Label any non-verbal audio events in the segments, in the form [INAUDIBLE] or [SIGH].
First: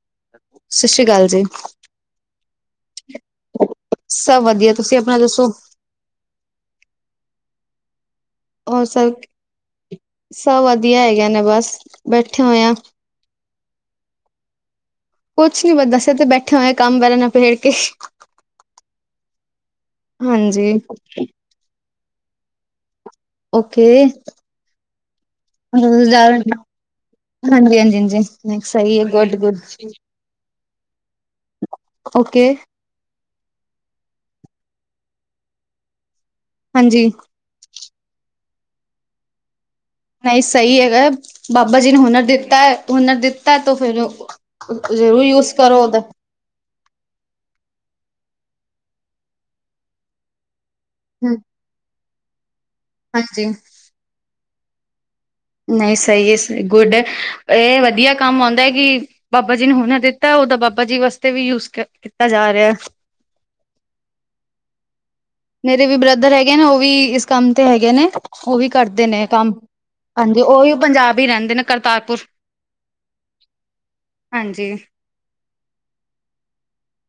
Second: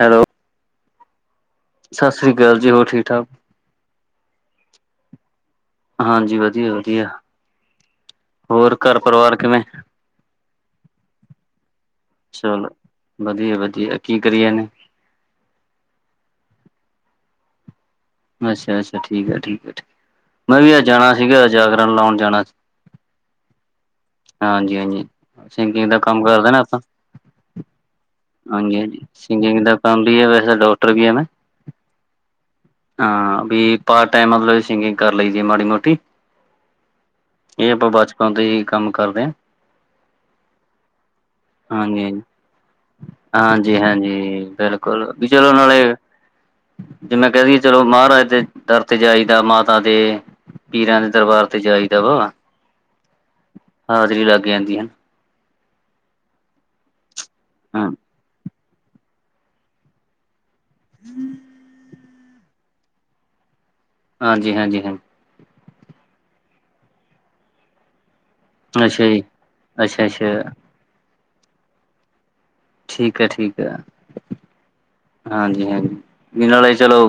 Hello. ਸਸ ਸ੍ਰੀ ਕਾਲ ਜੀ। ਸਸ ਸ੍ਰੀ ਕਾਲ ਜੀ। ਹੋਰ, ਠੀਕ-ਠਾਕ? ਸਭ ਵਧੀਆ। ਤੁਸੀ ਆਪਣਾ ਦੱਸੋ? ਹਾਂਜੀ, ਵਧੀਆ-ਵਧੀਆ। ਹੋਰ ਸ ਕਿਵੇਂ ਸਭ ਵਧੀਆ ਹੈਗੇ ਨੇ, ਬਸ ਬੈਠੇ ਹੋਏ ਆਂ। ਵਧੀਆ-ਵਧੀਆ। ਕੀ ਕਰੀ ਜਾਂਨੇ? ਕੁਛ ਨੀ ਬ ਦੱਸ ਤੇ ਬੈਠੇ ਹੋਏ ਆਂ ਕੰਮ ਬਰਾ ਨਪੇੜ ਕੇ। ਅੱਛਾ-ਅੱਛਾ, ਠੀਕ ਏ-ਠੀਕ ਏ-ਠੀਕ। ਮੈਂ ਵੀ ਹਾਂਜੀ ਅਜ ਜਾਣਾ ਸੀਗਾ ਜਾਗਰਣ ਲੌਣ ਜਾਣਾ ਸੀ। ਓਕੇ। ਹਾਂਜੀ ਹਾਂਜੀ [UNINTELLIGIBLE] ਸਿੰਗਿੰਗ ਦਾ ਕੰਮ ਹਾਂਜੀ, ਕਰਦੇ ਨਾ ਆਪਾਂ ਹਾਂਜੀ, ਹਾਂਜੀ। ਹਾਂਜੀ, ਸਹੀ ਹਾਂਜੀ, ਹੈ ਗੁੱਡ ਗੁੱਡ ਸਿੰਗਿੰਗ ਦਾ ਕੰਮ ਵੀ ਐ ਵੈਸੇ ਡਾਕਟਰ ਵੀ ਆਂ ਮੈਂ। ਓਕੇ। ਹਾਂ, ਬੀ ਪਾਰਟ ਟੈਮ ਮਤਲਬ ਸਿੰਗਿੰਗ ਕਰ ਲਈ ਦੀ ਐ ਮਾੜੀ-ਮੋਟੀ। ਹਾਂਜੀ। ਏ ਆਪਾਂ ਬਚਪਨ ਤੋਂ ਈ ਏਈ ਕੰਮ ਕਰਦੇ ਐਂ। ਨਈ ਸਈ ਹੈਗੈ। ਬਾਬਾ ਜੀ ਨੇ ਹਾਂਜੀ ਹੁਨਰ ਹਾਂਜੀ ਦਿੱਤੈ ਤ ਹੁਨਰ ਦਿੱਤੈ ਤੋ ਹਾਂਜੀ ਫਿਰ ਹਾਂਜੀ ਬਿਲਕੁਲ ਵੀ ਜਰੂਰੀ ਚਲੋ ਯੂਜ਼ ਕਰੋ ਨਾਲੇ ਓ ਤੇ। ਜੇ ਮੈਂ ਕਹਿੰਦੀ ਚਲੋ, ਮਹਾਰਾਜ ਦੇ ਦਰ ਤੇ ਜਾਈ ਦਾ, ਮਾਤਾ ਦੇ ਪੀਰਾਂ ਦੇ ਦਰਬਾਰ ਤੇ ਜਾਈਦਾ ਵਾ। ਹਾਂਜੀ। ਹਾਜ਼ਰੀ ਲੱਗ ਜਾਂਦੀ ਹਨਾ। ਨਹੀਂ, ਸਹੀ ਏਸ ਗੁੱਡ, ਇਹ ਹਾਂ ਵਧੀਆ ਕੰਮ ਆਉਂਦਾ ਏ ਕਿ ਬਾਬਾ ਜੀ ਨੇ ਹੁਣੇ ਦਿੱਤਾ, ਉਹਦਾ ਬਾਬਾ ਜੀ ਵਾਸਤੇ ਵੀ ਯੂਜ਼ ਕੇ ਕੀਤਾ ਜਾ ਰਿਹਾ। ਹਾਂਜੀ-ਹਾਂਜੀ-ਹਾਂਜੀ। ਮੇਰੇ ਵੀ ਬ੍ਰਦਰ ਹੈਗੇ ਨੇ, ਉਹ ਵੀ ਇਸ ਕੰਮ ਤੇ ਹੈਗੇ ਨੇ। ਉਹ ਵੀ ਅੱਛਾ ਕਰਦੇ ਨੇ ਜੀ ਏਹ ਕੰਮ। ਅੱਛਾ ਅੱਛਾ ਹਾਂਜੀ, ਉਹ ਵੀ ਪੰਜਾਬ ਈ ਰਹਿੰਦੇ ਨੇ, ਕਰਤਾਰਪੁਰ। ਠੀਕ ਐ, ਠੀਕ ਐ। ਹਾਂਜੀ ਹਾਂਜੀ-ਹਾਂਜੀ, ਇਹ ਨਾਲ ਏ ਚਲੋ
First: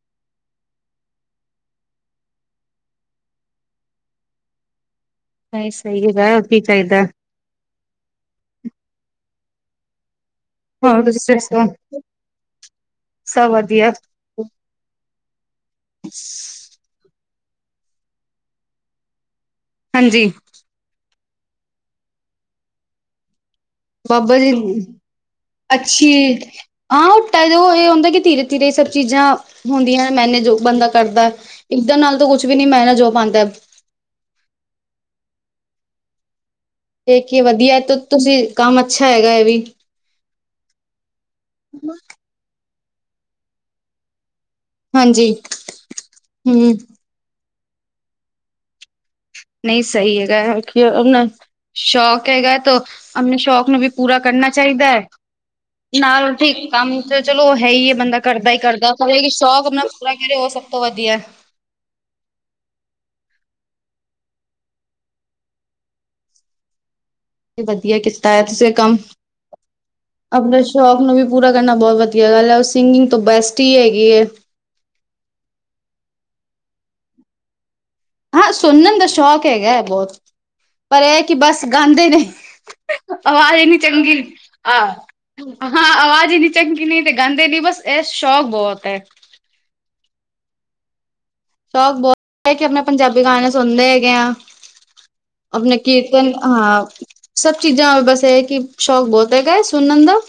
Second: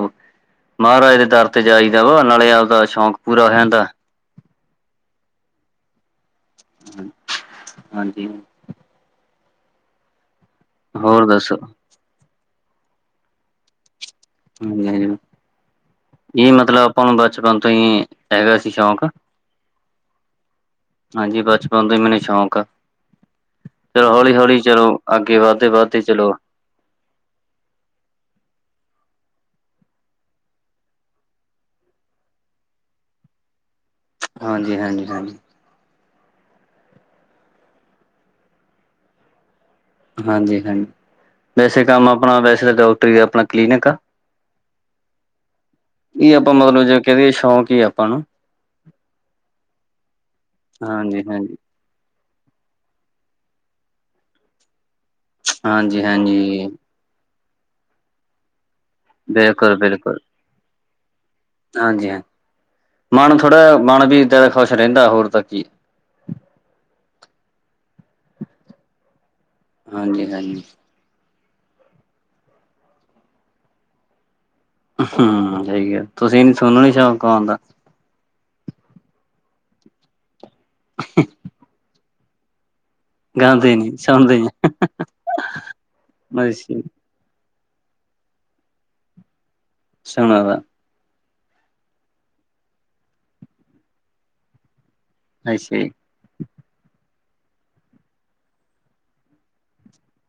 ਮਾਹਰਾਜ ਦੇ ਦਰ ਤੇ ਜਾਈ ਦਾ ਵਾ, ਨਾਲੇ ਆਪਦਾ ਸ਼ੌਕ ਪੂਰਾ ਹੋ ਜਾਂਦਾ। ਤਾਂ ਏਹ ਸਹੀ ਜਗ੍ਹਾ ਏ, ਹੋਰ ਕੀ ਚਾਹੀਦੇ। ਹਾਂਜੀ। ਹੋਰ ਤੁਸੀਂ [UNINTELLIGIBLE] ਸਭ ਵਧੀਆ। ਨਹੀ-ਨਹੀ ਮਤਲਬ ਆਪਾਂ ਨੂੰ ਬਚਪਨ ਤੋਂ ਈ, ਹੈਗਾ ਸੀ ਸ਼ੌਕ ਹਾਂਜੀ। ਹਾਂਜੀ, ਬਚਪਨ ਤੋਂ ਈ ਮੈਨੂੰ ਸ਼ੌਕ ਆ। ਤੇ ਉਹ ਬਾਬਾ ਜੀ ਹੌਲੀ-ਹੌਲੀ‌ ਚਲੋ, ਅੱਗੇ ਵੱਧਦੇ-ਵੱਧਦੇ ਅੱਛੀ ਚਲੋ ਹਾਂ, ਉਟਾ ਉਹ ਇਹ ਹੁੰਦਾ ਕਿ ਧੀਰੇ- ਧੀਰੇ ਇਹ ਸਭ ਚੀਜ਼ਾਂ ਹੁੰਦੀਆਂ ਮੈਨੇਜ, ਉਹ ਬੰਦਾ ਕਰਦਾ ਇੱਧਾਂ ਨਾਲ ਤਾਂ ਕੁਛ ਵੀ ਨੀ ਮੈਂਨਜ਼ ਹੋ ਪਾਂਦਾ। ਹਾਂਜੀ-ਹਾਂਜੀ-ਹਾਂਜੀ। ਤੇ ਇਕ ਏ ਵਧੀਆ ਤੇ ਤੁਸੀਂ ਕੰਮ ਅੱਛਾ ਹੈਗਾ ਐ ਵੀ ਹਾਂਜੀ-ਹਾਂਜੀ, ਵੈਸੇ ਕੰਮ ਆਪਣਾ, ਵੈਸੇ ਤਾਂ ਡਾਕਟਰੀ ਦਾ ਆਪਣਾ ਕਲੀਨਿਕ ਆ। ਹਾਂਜੀ ਇਹ ਆਪਾਂ ਹੂੰ ਮਤਲਬ ਜੇ ਕਹਿ ਦੀਏ ਸ਼ੌਂਕ ਈ ਏ ਆਪਾਂ ਨੂੰ ਨਹੀਂ, ਸਹੀ ਹੈਗਾ ਕਿ ਓ ਹਾਂਜੀ ਉਹਨਾ ਹਾਂਜੀ ਸ਼ੌਕ ਹੈਗਾ ਤੋ ਆਪਣੇ ਸ਼ੌਕ ਨੂੰ ਵੀ ਪੂਰਾ ਕਰਨਾ ਚਾਹੀਦਾ। ਹਾਂਜੀ ਨਾਲ ਉਥੇ ਈ ਹਾਂਜੀ ਕੰਮ ਤੇ ਚਲੋ ਹੈ ਈ ਏ ਬੰਦਾ ਕਰਦਾ ਈ ਕਰਦਾ, ਪਰ ਇਹ ਕੀ ਸ਼ੌਕ ਬਿਲਕੁਲ ਅਪਣਾ ਪੂਰਾ ਬਿਲਕੁਲ ਕਰੇ, ਉਹ ਸਭ ਤੋਂ ਵਧੀਆ। ਹਾਂਜੀ ਹਾਂ, ਮੱਣ ਥੋੜ੍ਹਾ ਮੱਣ ਵੀ ਏਦਾਂ ਦਾ ਖੁਸ਼ ਰਹਿੰਦਾ ਹੋਰ ਤਾਂ ਕੀ। ਵਧੀਆ ਕੀਤਾ ਤੁਸੀਂ ਐਹ ਕੰਮ। ਹਾਂਜੀ ਆਪਣੇ ਹਾਂਜੀ ਸ਼ੌਕ ਨੂੰ ਵੀ ਪੂਰਾ ਕਰਨਾ ਬਹੁਤ ਵਧੀਆ ਗੱਲ ਐ। ਸਿੰਗਿੰਗ ਤੋਂ ਬੈਸਟ ਈ ਹੈਗੀ ਏ। ਹੂੰ ਸਹੀ ਏ, ਤੁਸੀਂ ਨੀ ਤੁਹਾਨੂੰ ਨੀ ਸ਼ੌਂਕ ਗੌਣ ਦਾ। ਹਾਂ ਸੁਣਨ ਦਾ ਸ਼ੌਕ ਹੈਗਾ ਐ ਬਹੁਤ, ਪਰ ਇਹ ਕਿ ਬਸ ਗਾਂਦੇ ਨਹੀਂ। ਆਵਾਜ਼ ਈ ਗਾਉਂਦੇ ਨੀ ਚੰਗੀ ਸੁਣਦੇ ਆਹ, ਹਾਂ ਆਵਾਜ਼ ਈ ਨੀ ਅੱਛਾ ਚੰਗੀ ਨਹੀਂ ਤੇ ਗਾਂਦੇ ਨੀ ਬਸ ਇਹ ਸ਼ੌਕ ਬਹੁਤ ਐ। ਸੁਣਾ ਦਾ। ਸ਼ੌਕ ਬਹੁਤ ਕਿ ਆਪਣੇ ਪੰਜਾਬੀ ਗਾਣੇ ਸੁਣਦੇ ਹੈਗੇ ਆ, ਆਪਣੇ ਅੱਛਾ ਜੀ ਕੀ ਨ ਹਾਂ, ਸਭ ਚੀਜ਼ਾਂ ਬਸ ਇਹ ਕਿ ਸ਼ੌਕ ਬਹੁਤ ਹੈਗਾ ਐ, ਸੁਣਨ ਦਾ।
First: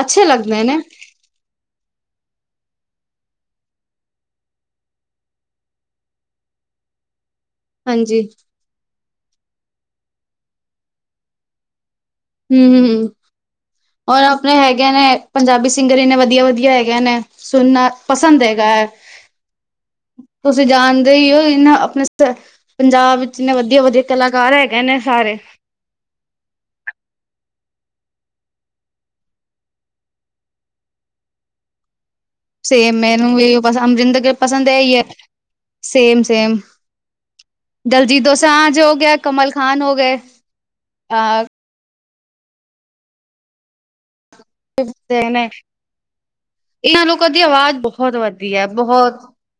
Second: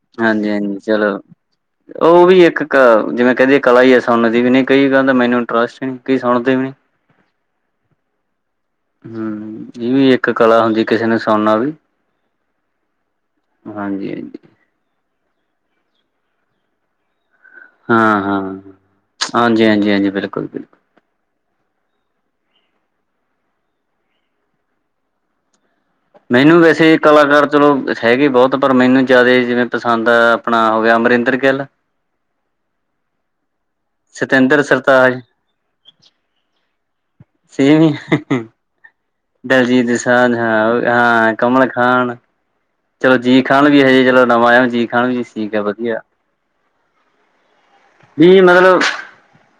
ਅੱਛੇ ਲੱਗਦੇ ਨੇ ਹਾਂਜੀ-ਹਾਂਜੀ ਚਲੋ। ਉਹ ਵੀ ਇੱਕ ਕਾ, ਜਿਵੇਂ ਕਹਿੰਦੇ ਕਲਾ ਈ ਐ ਸੁਣਨ ਦੀ ਵੀ, ਨਹੀਂ ਕਈ ਕਹਿੰਦੇ ਮੈਨੂੰ ਇੰਟਰਸਟ ਈ ਨਹੀਂ, ਕਈ ਸੁਣਦੇ ਵੀ ਹਾਂਜੀ। ਹੂੰ-ਹੂੰ ਇਹ ਵੀ ਇੱਕ ਕਲਾ ਹੁੰਦੀ, ਕਿਸੇ ਨੂੰ ਸੁਣਨਾ ਵੀ। ਹੂੰ-ਹੂੰ ਹਾਂਜੀ ਔਰ ਹਾਂਜੀ ਆਪਣੇ ਹੈਗੇ ਨੇ, ਪੰਜਾਬੀ ਸਿੰਗਰ ਇੰਨੇ ਵਧੀਆ-ਵਧੀਆ ਹੈਗੇ ਨੇ। ਸੁਣਨਾ ਪਸੰਦ ਹਾਂ-ਹਾਂ, ਹੈਗਾ ਐ। ਹਾਂਜੀ-ਹਾਂਜੀ-ਹਾਂਜੀ, ਤੁਸੀਂ ਬਿਲਕੁਲ-ਬਿਲਕੁਲ। ਜਾਣ ਇਹੀਓ ਏ ਨਾ, ਆਪਣੇ ਪੰਜਾਬ ਵਿੱਚ ਇੇਨੇ ਵਧੀਆ-ਵਧੀਆ ਕਲਾਕਾਰ ਹੈਗੇ ਨੇ ਸਾਰੇ। ਮੈਨੂੰ ਵੈਸੇ ਕਲਾਕਾਰ ਚਲੋ ਹੈਗੇ ਬੋਤ, ਪਰ ਮੈਨੂੰ ਜਾਦਾ ਈ ਜਿਵੇਂ ਪਸੰਦ ਐ ਅਪਣਾ ਹੋ ਗੇਆ ਅਮਰਿੰਦਰ ਗਿੱਲ ਸੇਮ ਮੈਨੂੰ ਵੀ ਅਈਓ ਪਸਂਦ, ਅਮਰਿੰਦਰ ਗਿਲ ਸਤਿੰਦਰ ਪਸੰਦ ਏ ਈ ਏ, ਸਰਤਾਜ, ਸੇਮ-ਸੇਮ। ਸੇਮ ਦਲਜੀਤ ਦੋਸਾਂਜ ਹੋ ਗੇਆ, ਕਮਲ ਖ਼ਾਨ ਦਲਜੀਤ ਹੋ ਗਏ ਦੋਸਾਂਝ ਹਾਂ, ਅ ਹਾਂ ਹ [INAUDIBLE] ਕਮਲ ਖਾਨ ਚਲੋ ਜੀ ਖਾਣ ਵੀ ਹਜੇ ਚਲੋ ਨਵਾਂ ਆ। ਜੀ ਖਾਨ ਵੀ ਠੀਕ [UNINTELLIGIBLE] ਵਧੀਆ ਇਨਾਂ ਲੋਕਾਂ ਦੀ ਆਵਾਜ ਬੋ ਵੀ ਮਤਲਬ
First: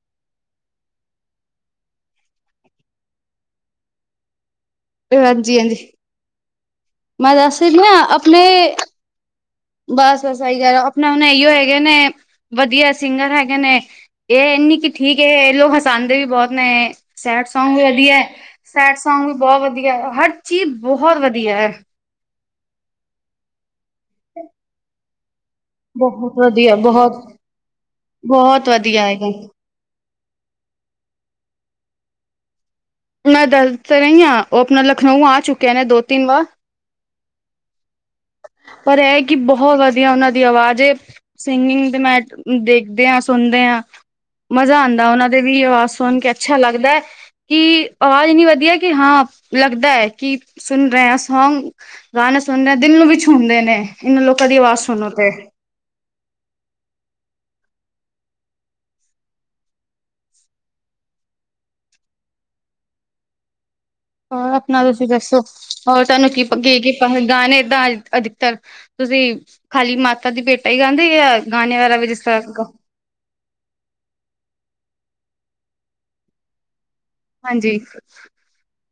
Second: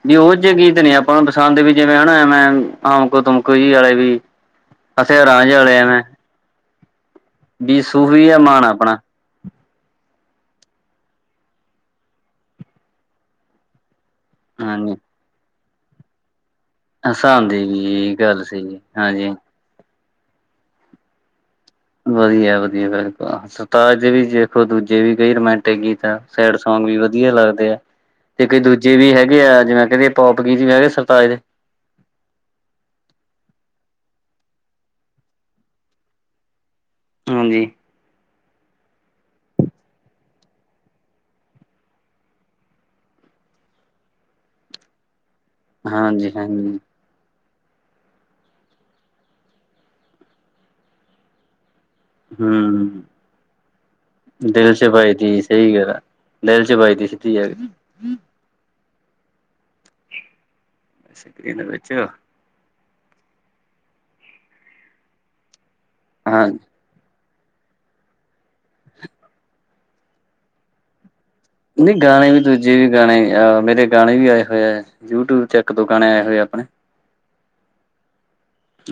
ਵੀ ਓ ਜੇ ਗੀਤ ਨੀ ਆਪਾਂ ਨੁ ਪਸੰਦ, ਵੀ ਜਿਵੇਂ ਹਨਾ ਐਵੇਂ ਆਮਕੋ ਤੁਮਕੋ ਜੀ ਅਲੇ ਵੀ। ਅਸੀ ਰਾਂਝ ਹਾਂਜੀ ਹਾਂਜੀ ਆਲੇ ਆ ਮੈਂ ਮੈਂ ਦਾੱਸ ਤੇ ਰੀ ਆਂ ਆ ਅਪਨੇ ਮਾਨ ਆਪਣਾ ਬਾੱਸ-ਬਾੱਸ ਸਈ ਕੈ ਰੇ, ਆਪਨੇ ਹੂਨ ਅਈਓ ਹੈਗੇ ਨੇ। ਵਦੀਆ ਸਿੰਗਰ ਹੈਗੇ ਨੇ, ਏ ਏਨੀ ਕਿ ਹਾਂਜੀ ਠੀਕ ਏ, ਏ ਲੋਕ ਹਸਾਂਦੇ ਵੀ ਬੋਤ ਨੇ। ਸੈਡ ਹਸਾਂਦੀ ਸੌਂਗ ਵੀ ਵਦੀਐ, ਗੱਲ ਸਹੀ ਸੈਡ ਹਾਂਜੀ। ਸੌਂਗ ਵੀ ਬੋਤ ਵਦੀਐ, ਹਰ ਚੀਜ ਬੋਹਤ ਵਦੀਐ। ਵਦੀਐ-ਵਦੀਐ, ਬਿਲਕੁਲ ਸਰਤਾਜ ਦੇ ਵੀ ਦੇਖੋ, ਦੂਜੇ ਵੀ ਕਂਈ ਰੋਮੈਂਟਿਕ ਗੀ ਗੀਤ ਆ, ਬਹੁਤ ਸੈਡ ਵਧੀਆ ਸੌਂਗ ਵੀ ਬਹੁਤ ਵਦੀਆ ਲੱਗਦੇ ਆ, ਤੇ ਕਈ ਬਹੁਤ ਦੂਜੇ ਵਧੀਆ ਵੀ ਹੈਗਾ ਹੈਗੇ ਆ ਜਿਵੇਂ ਕੈਂਦੇ ਪੋਪ ਗੀ ਜਿਂਵੇ ਏ ਸਰਤਾਜ ਦੇ ਮੈਂ ਦੱਸ ਤਾਂ ਰਈ ਆਂ, ਓ ਅਪਨਾ ਲਖਨਊ ਆ ਚੁੱਕੇ ਨੇ ਦੋ-ਤਿੰਨ ਵਾਰ। ਹਾਂਜੀ। ਪਰ ਐ ਹੈ ਕਿ ਬੋਹਤ ਵਦੀਆ ਓਨਾਂ ਦੀ ਅਵਾਜ ਏ। ਸਿੰਗਿੰਗ ਤੇ ਮੈਟ ਦੇਖਦੇ ਆਂ, ਸੁਨਦੇ ਆਂ, ਮਜ਼ਾ ਆਦੈ ਉਨਾਂ ਦਾ ਦੇ ਵੀ ਅਵਾਜ ਸੁਨ ਕੇ ਹਾਂਜੀ ਅੱਛਾ ਹਾਂਜੀ ਲੱਗਦੈ। ਕਿ ਅਵਾਜ ਇੰਨੀ ਵਦੀਐ, ਕਿ ਹਾਂ ਲੱਗਦੈ ਕਿ ਸੁਨ ਰੇ ਆਂ ਸੌਂਗ। ਗਾਨੇ ਸੁਨਨੇ ਆਂ, ਹਮ ਦਿਲ ਨੂੰ ਵੀ ਛੂਦੇਂ ਨੇ, ਇਨਾਂ ਲੋਕਾਂ ਦੀ ਅਵਾਜ਼ ਸੁਨੋ ਤੇ। ਠੀਕ ਏ ਨਾ। [UNINTELLIGIBLE] ਦੀ ਸਿੱਦੀ ਆਕੇ। ਸੱਕਰੀਨ ਵਿੱਚੋ ਹੋਰ ਅਪਨਾ ਤੂਸੀ ਦੱਸੋ, ਹੋਰ ਤੂਆਨੂੰ ਕੀ ਹਾਂ ਪ ਕਿ ਗਿਫ ਅਹ ਗਾਨੇ ਦਾਂ ਅਧਿਕਤਰ, ਤੂਸੀ ਖਾਲੀ ਮਾਤਾ ਦੀ ਭੇਂਟਾ ਈ ਗਾਂਦੇ ਓ ਯਾ ਗਾਨੇ ਵੈਰਾ ਨਹੀਂ ਵੀ ਜਿਸ ਗਾਣੇ ਤਰਾਂ ਗਾ ਦੂਜੇ ਵੀ ਗਾਣੇ ਆ, ਮੇਰੇ ਗਾਣੇ ਵੀ ਆਏ ਹੋਏ ਐ, ਯੂਟਿਊਬ ਚ ਇੱਕ-ਦੋ ਗਾਣੇ ਆਏ ਹੋਏ ਆ ਅਪਣੇ। ਹਾਂਜੀ।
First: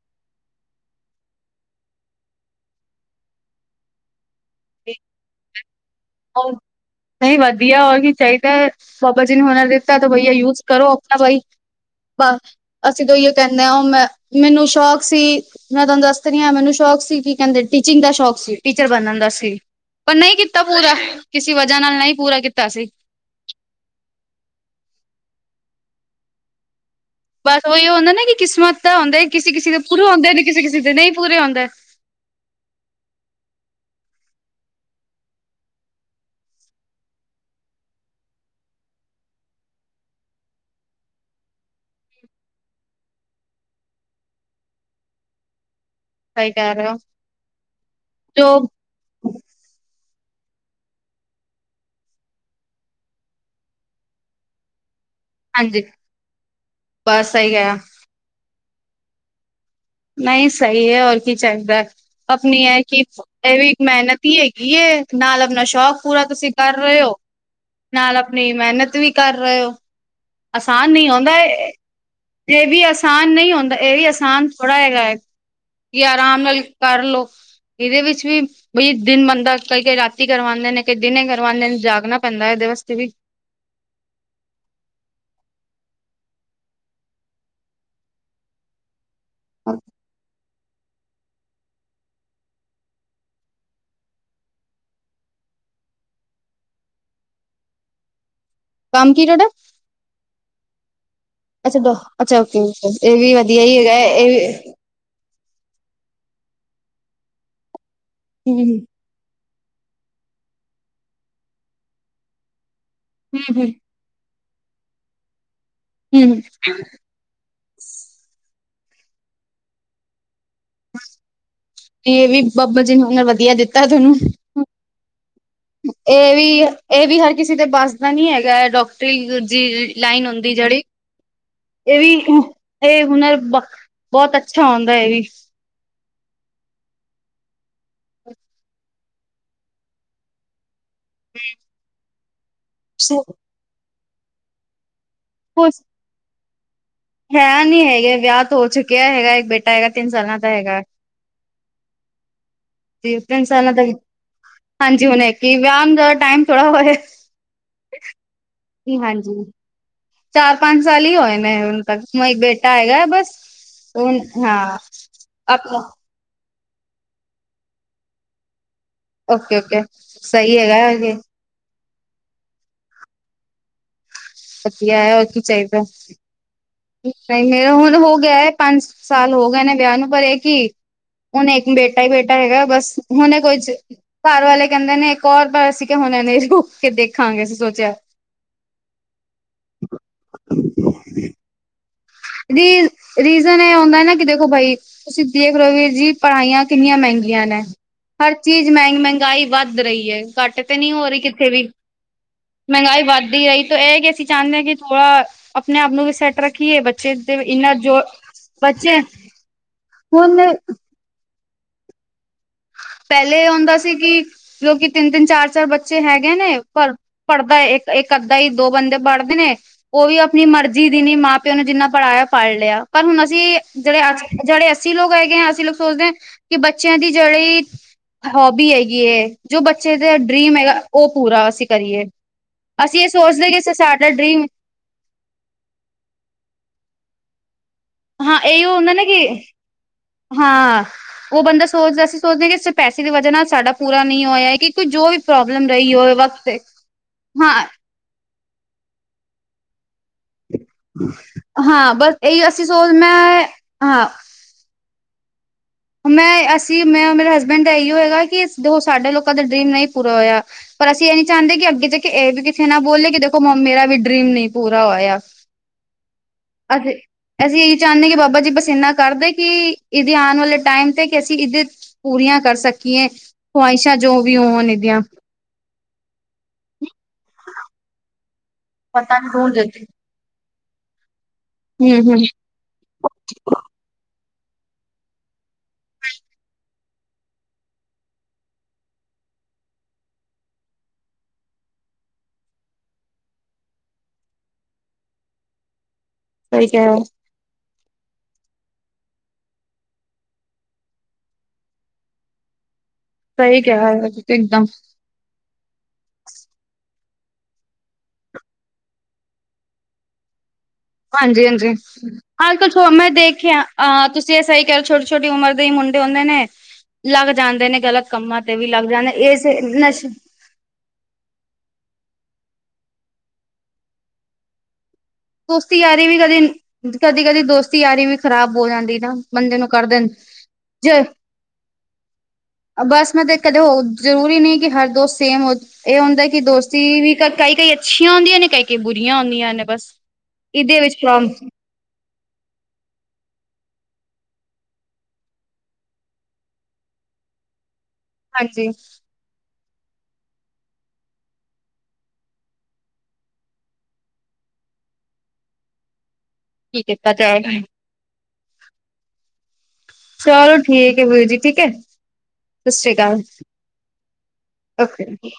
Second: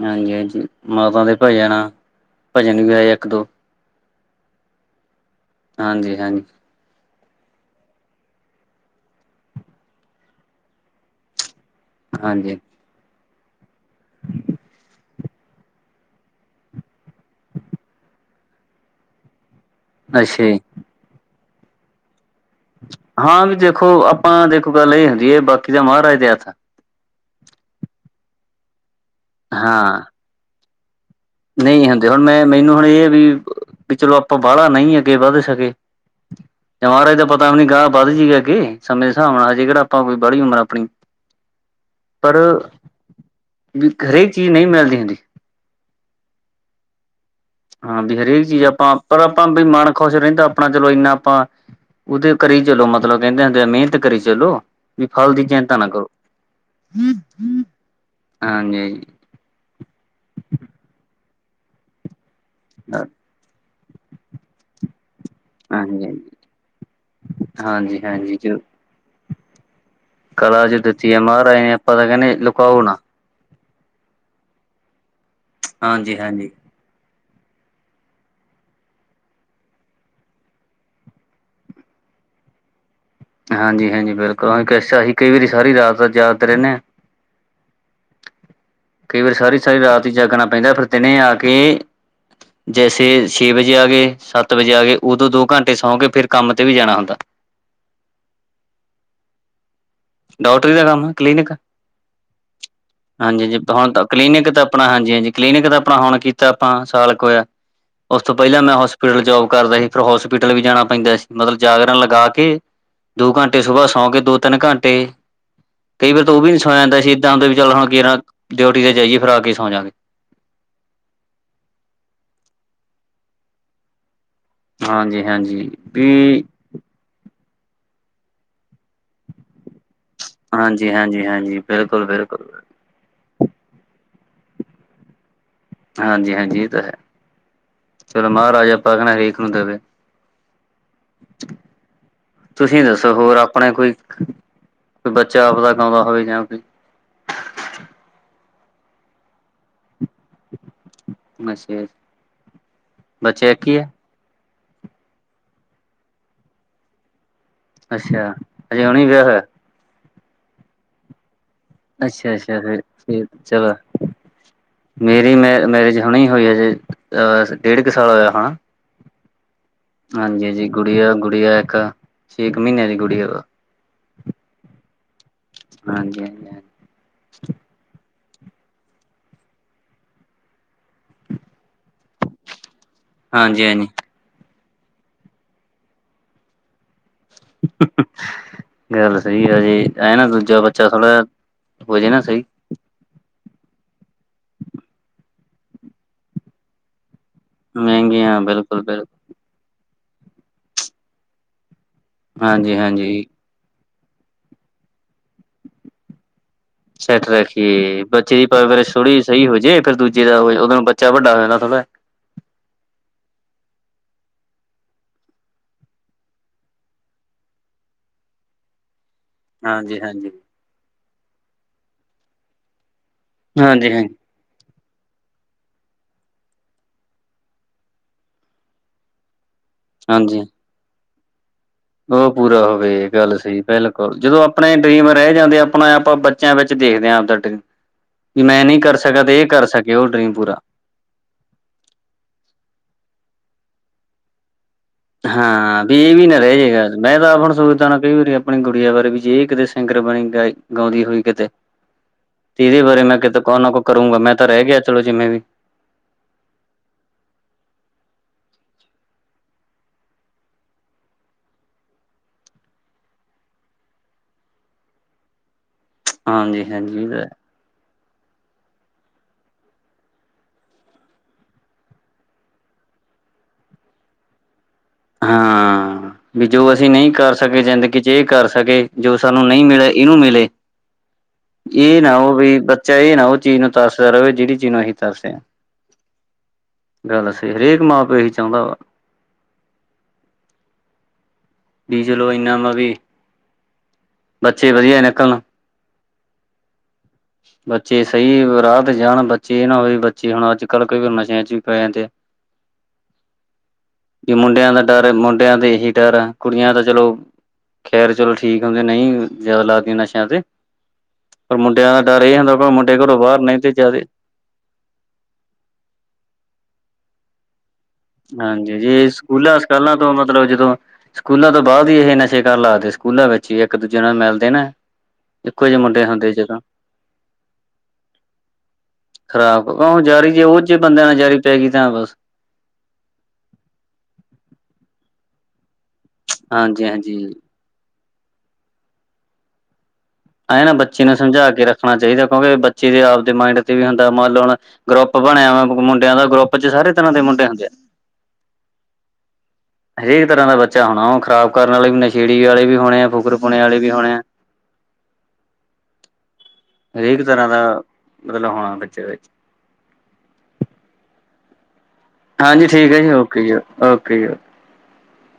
ਹਾਂਜੀ-ਹਾਂਜੀ, ਮਾਤਾ ਦੇ ਭਜਨ ਆ, ਭਜਨ ਵੀ ਆਏ ਆ ਇੱਕ-ਦੋ। [INAUDIBLE] ਹਾਂਜੀ ਹਾਂਜੀ ਨਈ ਵਦੀਆ, ਹੋਰ ਕੀ ਚਾਈਦੈ, ਬਾਬਾ ਜੀ ਨੂ ਓਨੇ ਦਿੱਤੈ, ਤੇ ਭਈਆ ਯੂਜ਼ ਕਰੋ, ਅਪਨਾ ਬਾਈ। ਬਾ ਹਾਂਜੀ ਅਸੀ ਤੇ ਅਈਓ ਕੈਂਨੇ ਆਂ, ਓ ਮੈਂ, ਮੈਨੂੰ ਸ਼ੌਂਕ ਸੀ। ਮੈਂ ਤੂਆਨੂੰ ਦਾੱਸ ਤੇ ਰੀ ਆਂ, ਮੈਨੂੰ ਸ਼ੌਕ ਸੀ, ਕੀ ਕੈਂਦੇ ਟੀਚਿੰਗ ਦਾ ਸ਼ੌਂਕ ਸੀ, ਟੀਚਰ ਬਨਨ ਦਾਸ। ਤੀ, ਪਰ ਨਈ ਅੱਛਾ ਜੀ ਕੀਤਾ ਪੂਰਾ, ਕਿਸੀ ਵਜਾ ਨਾਲ ਨਈ ਪੂਰਾ ਕੀਤਾ ਅਸੀ। ਹਾਂ, ਵੀ ਦੇਖੋ ਆਪਾਂ ਦੇਖੋ, ਗੱਲ ਏ ਹੁੰਦੀ ਐ, ਬਾਕੀ ਦਾ ਮਹਾਰਾਜ ਦੇ ਹੱਥ ਐ। ਬਸ ਓਈ ਹੁੰਦੈ ਨਾ, ਕਿ ਕਿਸਮਤ ਹੁੰਦੈ, ਕਿਸੀ-ਕਿਸੀ ਦੇ ਹਾਂ ਪੁਰੇ ਹੋਂਦੇ ਨੇ, ਕਿਸੀ-ਕਿਸੀ ਦੇ ਨਈ। ਨਹੀਂ ਹੁੰਦੇ ਹੁਨ ਮੈਂ, ਮੈਨੂੰ ਹੁਨ ਏ ਐ ਵੀ, ਵੀ ਚਲੋ ਅਪਾਂ ਬਾਲਾ ਨਈ ਅੱਗੇ ਵੱਦ ਸਕੇ। ਜੇ ਮਹਾਰਾਜ ਦਾ ਪਤਾ ਵੀ ਨੀ ਗਾ ਵੱਦ ਜੀਗਾ ਕਿ ਸਮੇਂ ਦੇ ਸ੍ਹਾਬ ਨਾਲ, ਅਜੇ ਕੇੜਾ ਅਪਾਂ ਕੋਈ ਬੜੀ ਉਮਰ ਆਪਣੀ। [UNINTELLIGIBLE] [INAUDIBLE] ਪਰ, ਵੀ ਹਰੇਕ ਚੀਜ ਨਈ ਮਿਲਦੀ ਹੁੰਦੀ। ਸਈ ਕੈ ਰੇ ਓ। ਹਾਂ ਵੀ ਹਰੇਕ ਚੀਜ਼ ਆਪਾਂ ਪਰ ਆਪਾਂ ਬਈ ਮਨ ਖੁਸ਼ ਰਹਿੰਦਾ ਆਪਣਾ ਚਲੋ ਇੰਨਾ ਆਪਾਂ। ਉਹਦੇ ਕਰੀ ਚਲੋ ਮਤਲਬ ਕਹਿੰਦੇ ਹੁੰਦੇ ਆ ਮਿਹਨਤ ਕਰੀ ਚਲੋ। ਵੀ ਫਲ ਦੀ ਚਿੰਤਾ ਹਾਂਜੀ ਨਾ ਕਰੋ ਬਸ ਸਹੀ ਕਿਹਾ ਹਾਂਜੀ। ਨਹੀਂ ਸਈ ਐ ਔਰ ਕੀ ਚਾਹੀਦਾ ਆਪਣੀ ਐ ਹਾਂਜੀ ਕਿ। ਇਹ ਵੀ ਇੱਕ ਮਿਹਨਤ ਈ ਹੈਗੀ ਐ ਨਾਲ ਆਪਣਾ ਸ਼ੌਕ ਹਾਂਜੀ ਪੂਰਾ ਤੁਸੀਂ ਕਰ ਰੇ ਓ ਹਾਂਜੀ ਹਾਂਜੀ ਨਾਲ ਹਾਂਜੀ ਆਪਣੀ ਮਿਹਨਤ ਵੀ ਕਰ ਰੇ ਓ। ਕਲਾ ਜੋ ਆਸਾਨ ਨੀ ਦਿੱਤੀ ਹੈ ਹੁੰਦਾ ਮਹਾਰਾਜ ਏ ਨੇ ਆਪਾਂ ਤਾਂ ਕਹਿੰਦੇ [UNINTELLIGIBLE] ਲੁਕਾਓ ਵੀ ਨਾ। ਆਸਾਨ। ਨਹੀਂ ਹੁੰਦਾ ਇਹ ਵੀ ਆਸਾਨ ਥੋੜ੍ਹਾ ਹੈਗਾ ਏ ਕਿ ਹਾਂਜੀ ਆਰਾਮ ਹਾਂਜੀ। ਨਾਲ ਕਰਲੋ। ਇਦੇ ਵਿੱਚ ਵੀ। ਬਈ ਦਿਨ ਬਣਦਾ ਕਈ ਕਈ ਰਾਤੀ ਕਰਵਾਂਦੇ ਨੇ ਕਈ ਦਿਨ ਕਰਵਾਂਦੇ ਨੇ ਜਾਗਣਾ ਪੈਂਦਾ ਏਦੇ ਵਾਸਤੇ ਵੀ। ਹਾਂਜੀ ਹਾਂਜੀ, ਬਿਲਕੁਲ ਹਾਂ ਅਸੀਂ ਕਈ ਵਾਰੀ ਸਾਰੀ ਰਾਤ ਦਾ ਜਾਗਦੇ ਰਹਿੰਦੇ ਆ। [INAUDIBLE] ਕਈ ਵਾਰੀ ਸਾਰੀ ਸਾਰੀ ਰਾਤ ਹੀ ਜਾਗਣਾ ਪੈਂਦਾ ਫਿਰ ਦਿਨੇ ਆ ਕੇ। ਜੈਸੇ ਛੇ ਵਜੇ ਆ ਗਏ ਸੱਤ ਵਜੇ ਆ ਗਏ ਉਦੋਂ ਦੋ ਘੰਟੇ ਸੌਂ ਕੇ ਫਿਰ ਕੰਮ ਤੇ ਵੀ ਜਾਣਾ ਹੁੰਦਾ। ਕੰਮ ਕੀ ਥੋਡਾ। ਡਾਕਟਰੀ ਦਾ ਕੰਮ ਕਲੀਨਿਕ ਅੱਛਾ ਡੋ- ਅੱਛਾ ਓਕੇ ਇਹ ਵੀ ਹਾਂਜੀ ਹਾਂਜੀ ਵਧੀਆ ਹੀ ਹੁਣ ਹੈਗਾ ਹੈ, ਇਹ ਕਲੀਨਿਕ ਤਾਂ। ਵੀ ਆਪਣਾ ਹਾਂਜੀ ਹਾਂਜੀ ਕਲੀਨਿਕ ਦਾ ਆਪਣਾ ਹੁਣ ਕੀਤਾ ਆਪਾਂ ਸਾਲ ਕ ਹੋਇਆ ਉਸ ਤੋਂ ਹਮ ਪਹਿਲਾਂ ਮੈਂ ਹੋਸ ਪਿਟਲ ਜੋਬ ਕਰਦਾ ਸੀ ਫਿਰ ਹੋਸਪਿਟਲ ਵੀ ਜਾਣਾ ਪੈਂਦਾ ਸੀ ਮਤਲਬ ਜਾਗਰਣ ਲਗਾ ਕੇ। ਦੋ ਘੰਟੇ ਹਮ ਹਮ ਹਮ ਸੁਬ ਸੌ ਕੇ ਦੋ ਤਿੰਨ ਘੰਟੇ ਕਈ ਹਮ ਵਾਰ ਤਾਂ ਹਮ। ਓ ਵੀ ਨੀ ਸੌਇਆ ਜਾਂਦਾ ਸੀ। ਏਦਾਂ ਹੁੰਦਾ ਵੀ ਚੱਲ ਹੁਣ ਕੇਰਾ ਡਿਊਟੀ ਤੇ ਜਾਈਏ ਫੇਰ ਆ ਕੇ ਸੌ ਜਾਂਗੇ। ਨਹੀਂ ਏ ਵੀ ਬਾਬਾ ਜੀਨ ਨੇ ਵਧੀਆ ਦਿੱਤਾ ਥੋਨੂੰ। ਹਾਂਜੀ ਹਾਂਜੀ। ਏ ਵੀ ਏ ਵੀ ਹਰ ਕਿਸੇ ਦੇ ਬੱਸ ਦਾ ਨੀ ਹੈਗਾ ਡਾਕਟਰੀ ਜੀ ਲਾਈਨ ਹੁੰਦੀ। ਜਿਹੜੀ ਹਾਂਜੀ ਹਾਂਜੀ, ਹਾਂਜੀ ਇਹ ਬਿਲਕੁਲ ਵੀ ਬਿਲਕੁਲ। ਇਹ ਹੁਨਰ ਬ ਬਹੁਤ ਅੱਛਾ ਹੁੰਦਾ ਏ ਵੀ। ਹਾਂਜੀ ਹਾਂਜੀ ਇਹ ਤਾਂ ਹੈ। ਚਲੋ ਮਹਾਰਾਜ ਆਪਾਂ ਕਹਿਣਾ ਹਰੇਕ ਨੂੰ ਦੇਵੇ। ਹੂੰ, ਤੁਸੀਂ ਦੱਸੋ ਹੋਰ ਆਪਣੇ ਕੋਈ ਕੋਈ ਬੱਚਾ ਆਪਦਾ ਕੁਛ ਗਾਉਂਦਾ ਹੋਵੇ ਜਾਂ ਕੋਈ। ਹੈ ਨੀ ਹੈਗੇ ਵਿਆਹ ਤੋਂ ਹੋ ਚੁੱਕਿਆ ਹੈਗਾ ਇੱਕ ਬੇਟਾ ਹੈਗਾ ਤਿੰਨ ਸਾਲਾਂ ਦਾ ਹੈਗਾ। ਅੱਛਾ, ਤਿ ਤਿੰਨ ਬੱਚੇ ਇੱਕ ਸਾਲਾਂ ਹੀ ਤ ਹੈ ਹਾਂਜੀ ਹੁਣੇ ਕਿ ਵਿਆਹ ਨੂੰ ਥੋੜ੍ਹਾ ਟਾਈਮ ਥੋੜਾ ਹੋਇਆ। ਅੱਛਾ ਅਜੇ ਹੁਣੀ ਵਿਆਹ ਹੋਇਆ। ਹਾਂਜੀ। ਚਾਰ ਪੰਜ ਸਾਲ ਹੀ ਹੋਏ ਨੇ ਹੁਣ ਤੱਕ ਹੁਣ ਅੱਛਾ ਇੱਕ ਅੱਛਾ ਬੇਟਾ ਫਿਰ ਹੈਗਾ ਫਿਰ ਬਸ। ਚਲੋ ਹੁਣ ਹਾਂ ਮੇਰੀ ਮੈ ਆਪਣਾ ਮੈਰਿਜ ਹੁਣੇ ਹੋਈ ਆ ਜੀ ਅਜੇ ਡੇਢ ਕ ਸਾਲ ਹੋਇਆ ਹੁਣ। Okay okay. ਹਾਂਜੀ ਸਹੀ ਹਾਂਜੀ, ਗੁੜੀਆਂ ਹੈਗਾ ਗੁੜੀਆਂ ਇੱਕ ਛੇ ਕ ਮਹੀਨੇ ਦੀ ਗੁੜੀਆਂ। ਵਧੀਆ ਹੋਰ ਕੀ ਚਾਹੀਦਾ। ਹਾਂਜੀ ਹਾਂਜੀ ਨਹੀਂ ਮੇਰਾ ਹੁਣ ਹੋ ਗਿਆ ਐ ਪੰਜ ਸਾਲ ਹੋ ਗਏ ਨੇ ਵਿਆਹ ਨੂੰ, ਪਰ ਇਹ ਕਿ ਹੁਣ ਇੱਕ ਬੇਟਾ ਈ ਬੇਟਾ ਹੈਗਾ ਬਸ। ਹੁਣੇ ਕੋਈ ਹਾਂਜੀ ਹਾਂਜੀ ਘਰ ਵਾਲੇ ਕਹਿੰਦੇ ਨੇ ਇੱਕ ਹੋਰ ਪਰ ਅਸੀਂ ਕਹਿ ਹੁਣੇ ਨੀ ਰੁੱਕ ਕੇ ਦੇਖਾਂਗੇ ਸੋਚਿਆ। ਗੱਲ ਸਹੀ ਆ ਜੀ ਐ ਨਾ ਦੂਜਾ ਬੱਚਾ ਥੋੜਾ ਹੋਜੇ ਨਾ ਸਈ। ਦੀ ਰੀਜਨ ਇਹ ਹੁੰਦਾ ਨਾ ਕਿ ਦੇਖੋ ਬਾਈ ਤੁਸੀਂ ਦੇਖ ਰਹੋ ਵੀਰ ਜੀ ਪੜ੍ਹਾਈਆਂ ਕਿੰਨੀਆਂ ਮਹਿੰਗੀਆਂ ਨੇ ਮਹਿੰਗੇ ਹਰ ਹਾਂ ਚੀਜ਼ ਬਿਲਕੁਲ ਮਹਿੰਗ ਬਿਲਕੁਲ ਮਹਿੰਗਾਈ ਵੱਧ ਵੱਧ ਰਹੀ ਹੈ। ਘੱਟ ਤੇ ਨਹੀਂ ਹੋ ਰਹੀ। ਕਿੱਥੇ ਵੀ, ਹਾਂਜੀ ਮਹਿੰਗਾਈ ਹਾਂਜੀ ਵੱਧਦੀ ਰਹੀ ਤੇ ਇਹ ਕਿ ਅਸੀਂ। ਚਾਹਨੇ ਕਿ ਥੋੜਾ ਆਪਣੇ ਆਪ ਨੂੰ ਸੈਟ ਰੱਖੀਏ। ਬ ਸੈੱਟ ਰੱਖੀਏ। ਬੱਚੇ ਦੀ ਪਰਵਰਿਸ਼ ਥੋੜ੍ਹੀ ਸਹੀ ਹੋ ਜਾਏ। ਫੇ਼ਰ ਦੂਜੇ ਦਾ ਹੁਣ ਉਦੋਂ ਚਾ ਵੱਡਾ ਹੋ ਜਾਏ ਥੋੜਾ। ਪਹਿਲੇ ਹੁੰਦਾ ਸੀ ਕਿ ਲੋਕੀ ਤਿੰਨ -ਤਿੰਨ ਚਾਰ- ਚਾਰ ਬੱਚੇ ਹੈਗੇ ਨੇ। ਪਰ ਪੜ੍ਹਦਾ ਇੱਕ- ਇੱਕ -ਅੱਧਾ ਹੀ। ਦੋ ਬੱਚੇ ਪੜ੍ਹਦੇ ਨੇ ਹਾਂਜੀ ਉਹ ਵੀ ਹਾਂਜੀ ਆਪਣੀ ਮਰਜ਼ੀ ਦੀ ਨੀ। ਮਾਂ ਪਿਓ ਨੂੰ ਜਿੰਨਾ ਪੜ੍ਹਾਇਆ ਪੜ੍ਹ ਲਿਆ। ਪਰ ਹੁਣ ਅਸੀਂ ਕੀ ਹਾਂਜੀ ਜਿਹੜੇ ਹਾਂ ਅ ਜਿਹੜੇ ਅਸੀਂ ਲੋਕ ਹੈਗੇ ਆ। ਅਸੀਂ ਲੋਕ ਸੋਚਦੇ ਹਾਂ। ਕਿ ਬੱਚਿਆਂ ਦੀ ਜਿਹੜੀ ਹੋਬੀ ਹੈਗੀ ਹੇ। ਜੋ ਬੱਚੇ ਦਾ ਹਾਂਜੀ ਡਰੀਮ ਹੈਗਾ। ਉਹ ਪੂਰਾ ਸੀ। ਉਹ ਪੂਰਾ ਹੋਵੇ। ਇਹ ਗੱਲ ਸਹੀ ਸਾਡਾ ਬਿਲਕੁਲ ਜਦੋਂ ਡਰੀਮ ਆਪਣੇ ਡਰੀਮ ਰਹਿ ਜਾਂਦੇ। ਆਪਣਾ ਆਪਾਂ ਬੱਚਿਆਂ ਵਿੱਚ ਦੇਖਦੇ ਹਾਂ। ਆਦਤ ਏ ਹਾਂ ਕੀ ਮੈਂ ਇਹੀਓ ਨਹੀਂ ਹੁੰਦਾ ਕਰ ਨਾ ਸਕਿਆ। ਕਿ ਤੇ ਇਹ ਕਰ ਸਕੇ ਉਹ ਡਰੀਮ ਪੂਰਾ। ਹਾਂ ਉਹ ਬੰਦਾ ਸੋਚਦਾ। ਅਸੀਂ ਸੋਚਦੇ ਕਿ ਇਸ ਪੈਸੇ ਦੀ ਵਜ੍ਹਾ ਨਾਲ ਸਾਡਾ ਪੂਰਾ ਨਹੀਂ ਹੋਇਆ ਹੈ। ਕਿ ਕੋਈ ਜੋ ਵੀ ਪ੍ਰੋਬਲਮ ਹਾਂ ਰਹੀ ਵੀ ਹੋਵੇ ਇਹ ਵੀ ਨਾ ਵਕਤ ਰਹੇ ਤੇ ਜੇ। ਮੈਂ ਤਾਂ ਆਪੁਣ ਸ ਹਾਂ ਕਈ ਵਾਰੀ ਆਪਣੀ ਗੁੜੀਆ ਬਾਰੇ ਵੀ ਜੇ ਕਿਤੇ ਸਿੰਗਰ ਬਣ ਹੀ ਜਾਏ। ਗਾਉਂਦੀ ਹੋਈ। ਕਿਤੇ ਹਾਂ ਬਸ ਇਹੀ ਅਸੀਂ ਤੇ ਇਹਦੇ ਸੋਚ ਬਾਰੇ ਮੈਂ ਕਿਤੇ ਕ ਨਾ ਕੋ ਹਾਂ ਕਰੂੰਗਾ। ਮੈਂ ਤਾਂ ਰਹਿ ਗਿਆ। ਚਲੋ ਜਿਵੇਂ ਵੀ ਮੈਂ ਅਸੀਂ ਮੈਂ ਮੇਰੇ ਹਸਬੈਂਡ ਦਾ ਇਹੀ ਹੈਗਾ। ਕਿ ਸਾਡੇ ਲੋਕਾਂ ਦਾ ਡਰੀਮ ਨਹੀਂ ਪੂਰਾ ਹੋਇਆ। ਪਰ ਅਸੀਂ ਇਹ ਨੀ ਚਾਹੁੰਦੇ। ਕਿ ਅੱਗੇ ਜਾ ਕੇ ਇਹ ਵੀ ਕਿਤੇ ਨਾ ਬੋਲੇ। ਕਿ ਦੇਖੋ ਮਮੀ ਦਾ ਵੀ ਡਰੀਮ ਨਹੀਂ ਪੂਰਾ ਹੋਇਆ। [INAUDIBLE] ਹਾਂਜੀ ਅੱ ਹਾਂਜੀ ਅਸੀਂ ਇਹੀ ਚਾਹੁੰਦੇ ਹਾ। ਕਿ ਬਾਬਾ ਜੀ ਬੱਸ ਏਨਾ ਕਰਦੇ। ਕਿ ਇਹਦੇ ਆਉਣ ਵਾਲੇ ਟਾਈਮ ਤੇ। ਕਿ ਅਸੀਂ ਇਹਦੇ ਪੂਰੀਆਂ ਕਰ ਸਕੀਏ ਖਵਾਹਿਸ਼ਾਂ। ਜੋ ਵੀ ਹੋਣ ਇਹਦੀਆਂ। ਹਾਂ ਹਾਂ ਵੀ ਜੋ ਅਸੀਂ ਨਹੀਂ ਕਰ ਸਕੇ ਜ਼ਿੰਦਗੀ ਚ ਏ ਕਰ ਸਕੇ। ਜੋ ਪਤਾ ਨੀ ਸਾਨੂੰ ਹੂੰ ਨਹੀਂ ਮਿਲੇ ਇਹਨੂੰ ਮਿਲੇ। ਇਹ ਨਾ ਹੂੰ ਹੋਵੇ। ਬੱਚਾ ਇਹ ਨਾ ਹੋਵੇ। ਹੋਰ ਚਾਹੀਦਾ। ਦੱਸਦਾ ਰਹੇ ਜਿਹੜੀ ਚੀਜ ਨੂੰ ਅਸੀਂ ਨੀ ਦੱਸਦੇ। ਗੱਲ ਸਹੀ ਹਰ ਏਕ ਮਾਂ ਪਿਓ ਹੀ ਚਾਹੁੰਦਾ ਵਾ। ਵੀ ਚਲੋ ਏਨਾ ਮਾਂ ਵੀ, ਬੱਚੇ ਵਧੀਆ ਨਿਕਲਣ। ਸਹੀ ਕਿਆਉ। ਬੱਚੇ ਸਹੀ ਰਾਹ ਤੇ ਜਾਣ। ਬੱਚੇ ਇਹ ਨਾ ਹੋਏ ਬੱਚੇ ਹੁਣ ਅੱਜ ਕੱਲ੍ਹ ਕਈ ਵਰ ਨਸ਼ਿਆਂ ਚ ਪੈ ਜਾਏ। ਸਹੀ ਕਹਿਆ ਵੀ ਇਕਦਮ। ਮੁੰਡਿਆਂ ਦਾ ਡਰ ਮੁੰਡਿਆਂ ਦੇ ਏਹੀ ਡਰ ਹੈ। ਕੁੜੀਆਂ ਤਾਂ ਚਲੋ ਖੈਰ ਚਲੋ ਠੀਕ ਹੁੰਦੇ ਨਹੀਂ। ਜਿਆਦਾ ਲਗਦੀਆਂ ਨਸ਼ਿਆਂ ਤੇ ਹਾਂਜੀ ਪਰ ਹਾਂਜੀ, ਮੁੰਡਿਆਂ ਦਾ ਡਰ ਇਹ ਹੁੰਦਾ ਕਿ ਅਜੱਕਲ ਸੋ ਮੁੰਡੇ ਮੈਂ ਘਰੋਂ ਬਾਹਰ ਨਹੀਂ ਦੇਖਿਆ ਤੇ ਜ਼ਿਆਦੇ ਅ ਤੁਂ ਤੇ ਸਹੀ ਕਹਿਆ ਛੋਟੀ ਛੋਟੀ ਉਮਰ ਦੇ ਹੀ ਮੁੰਡੇ ਹੁੰਦੇ ਨੇ ਲੱਗ ਜਾਂਦੇ ਨੇ ਗਲਤ ਹਾਂਜੀ, ਹਾਂਜੀ ਇਹ ਸਕੂਲਾਂ ਸਕਾਲਾਂ ਤੋਂ। ਮਤਲਬ ਜਦੋਂ ਸਕੂਲਾਂ ਤੋਂ ਬਾਅਦ ਹੀ ਇਹ ਨਸ਼ੇ ਕਰ ਲਾਦੇ ਸਕੂਲਾਂ ਵਿੱਚ ਹੀ ਇੱਕ ਦੂਜੇ ਨਾਲ ਮਿਲਦੇ ਨਾ। ਇੱਕੋ ਦੋਸਤੀ ਜਿਹੇ ਮੁੰਡੇ ਯਾਰੀ ਵੀ ਹੁੰਦੇ ਕਦੇ ਜਦੋਂ ਕਦੀ ਕਦੀ ਦੋਸਤੀ ਯਾਰੀ ਵੀ ਖਰਾਬ ਹੋ ਜਾਂਦੀ। ਨਾ ਬੰਦੇ ਨੂੰ ਖ਼ਰਾਬ ਕਰ ਉਹ ਦੇਣ ਯਾਰੀ ਜੇ ਉਹ ਜੇ ਬੰਦਿਆਂ ਨਾਲ ਯਾਰੀ ਪੈ ਗਈ। ਤਾਂ ਬਸ ਬਸ ਮੈਂ ਤੇ ਕਦੇ ਹੋ ਜਰੂਰੀ ਨਹੀਂ ਕਿ ਹਰ ਦੋਸਤ ਸੇਮ ਇਹ ਹੁੰਦਾ ਕਿ ਹਾਂਜੀ ਦੋਸਤੀ ਵੀ ਹਾਂਜੀ ਕ ਕਈ ਕਈ ਅੱਛੀਆਂ ਹੁੰਦੀਆਂ ਨੇ ਕਈ ਕਈ ਬੁਰੀਆਂ ਹੁੰਦੀਆਂ ਨੇ ਬਸ। ਐਂ ਨਾ ਇਹਦੇ ਵਿੱਚ ਬੱਚੇ ਨੂੰ ਪ੍ਰੋਬ ਸਮਝਾ ਕੇ ਰੱਖਣਾ ਚਾਹੀਦਾ ਕਿਉਂਕਿ ਬੱਚੇ ਦੇ ਆਪ ਦੇ ਮਾਇੰਡ ਤੇ ਵੀ ਹੁੰਦਾ ਮੰਨ ਲਓ ਹੁਣ। ਗਰੁੱਪ ਬਣਿਆ ਵਾ ਮੁੰਡਿਆਂ ਦਾ ਗਰੁੱਪ ਚ ਸਾਰੇ ਤਰ੍ਹਾਂ ਦੇ ਮੁੰਡੇ ਹੁੰਦੇ ਆ। ਹਾਂਜੀ ਹਰੇਕ ਤਰ੍ਹਾਂ ਦਾ ਬੱਚਾ ਹੋਣਾ ਉਹ ਖਰਾਬ ਕਰਨ ਵਾਲੇ ਵੀ ਨਸ਼ੇੜੀ ਵਾਲੇ ਵੀ ਹੋਣੇ ਆ ਫੁਕਰਪੁਣੇ ਵਾਲੇ ਵੀ ਹੋਣੇ ਆ। [INAUDIBLE] ਕੀ ਕੀਤਾ ਹਰੇਕ ਤਰ੍ਹਾਂ ਜਾਏ ਦਾ, ਮਤਲਬ ਹੋਣਾ ਬੱਚੇ ਵਿੱਚ। ਚਲੋ ਠੀਕ ਹੈ ਵੀਰ ਜੀ ਠੀਕ ਏ। ਹਾਂਜੀ ਠੀਕ ਹੈ ਜੀ ਓਕੇ ਜੀ, ਓਕੇ ਜੀ ਓ। ਓਕੇ ਜੀ।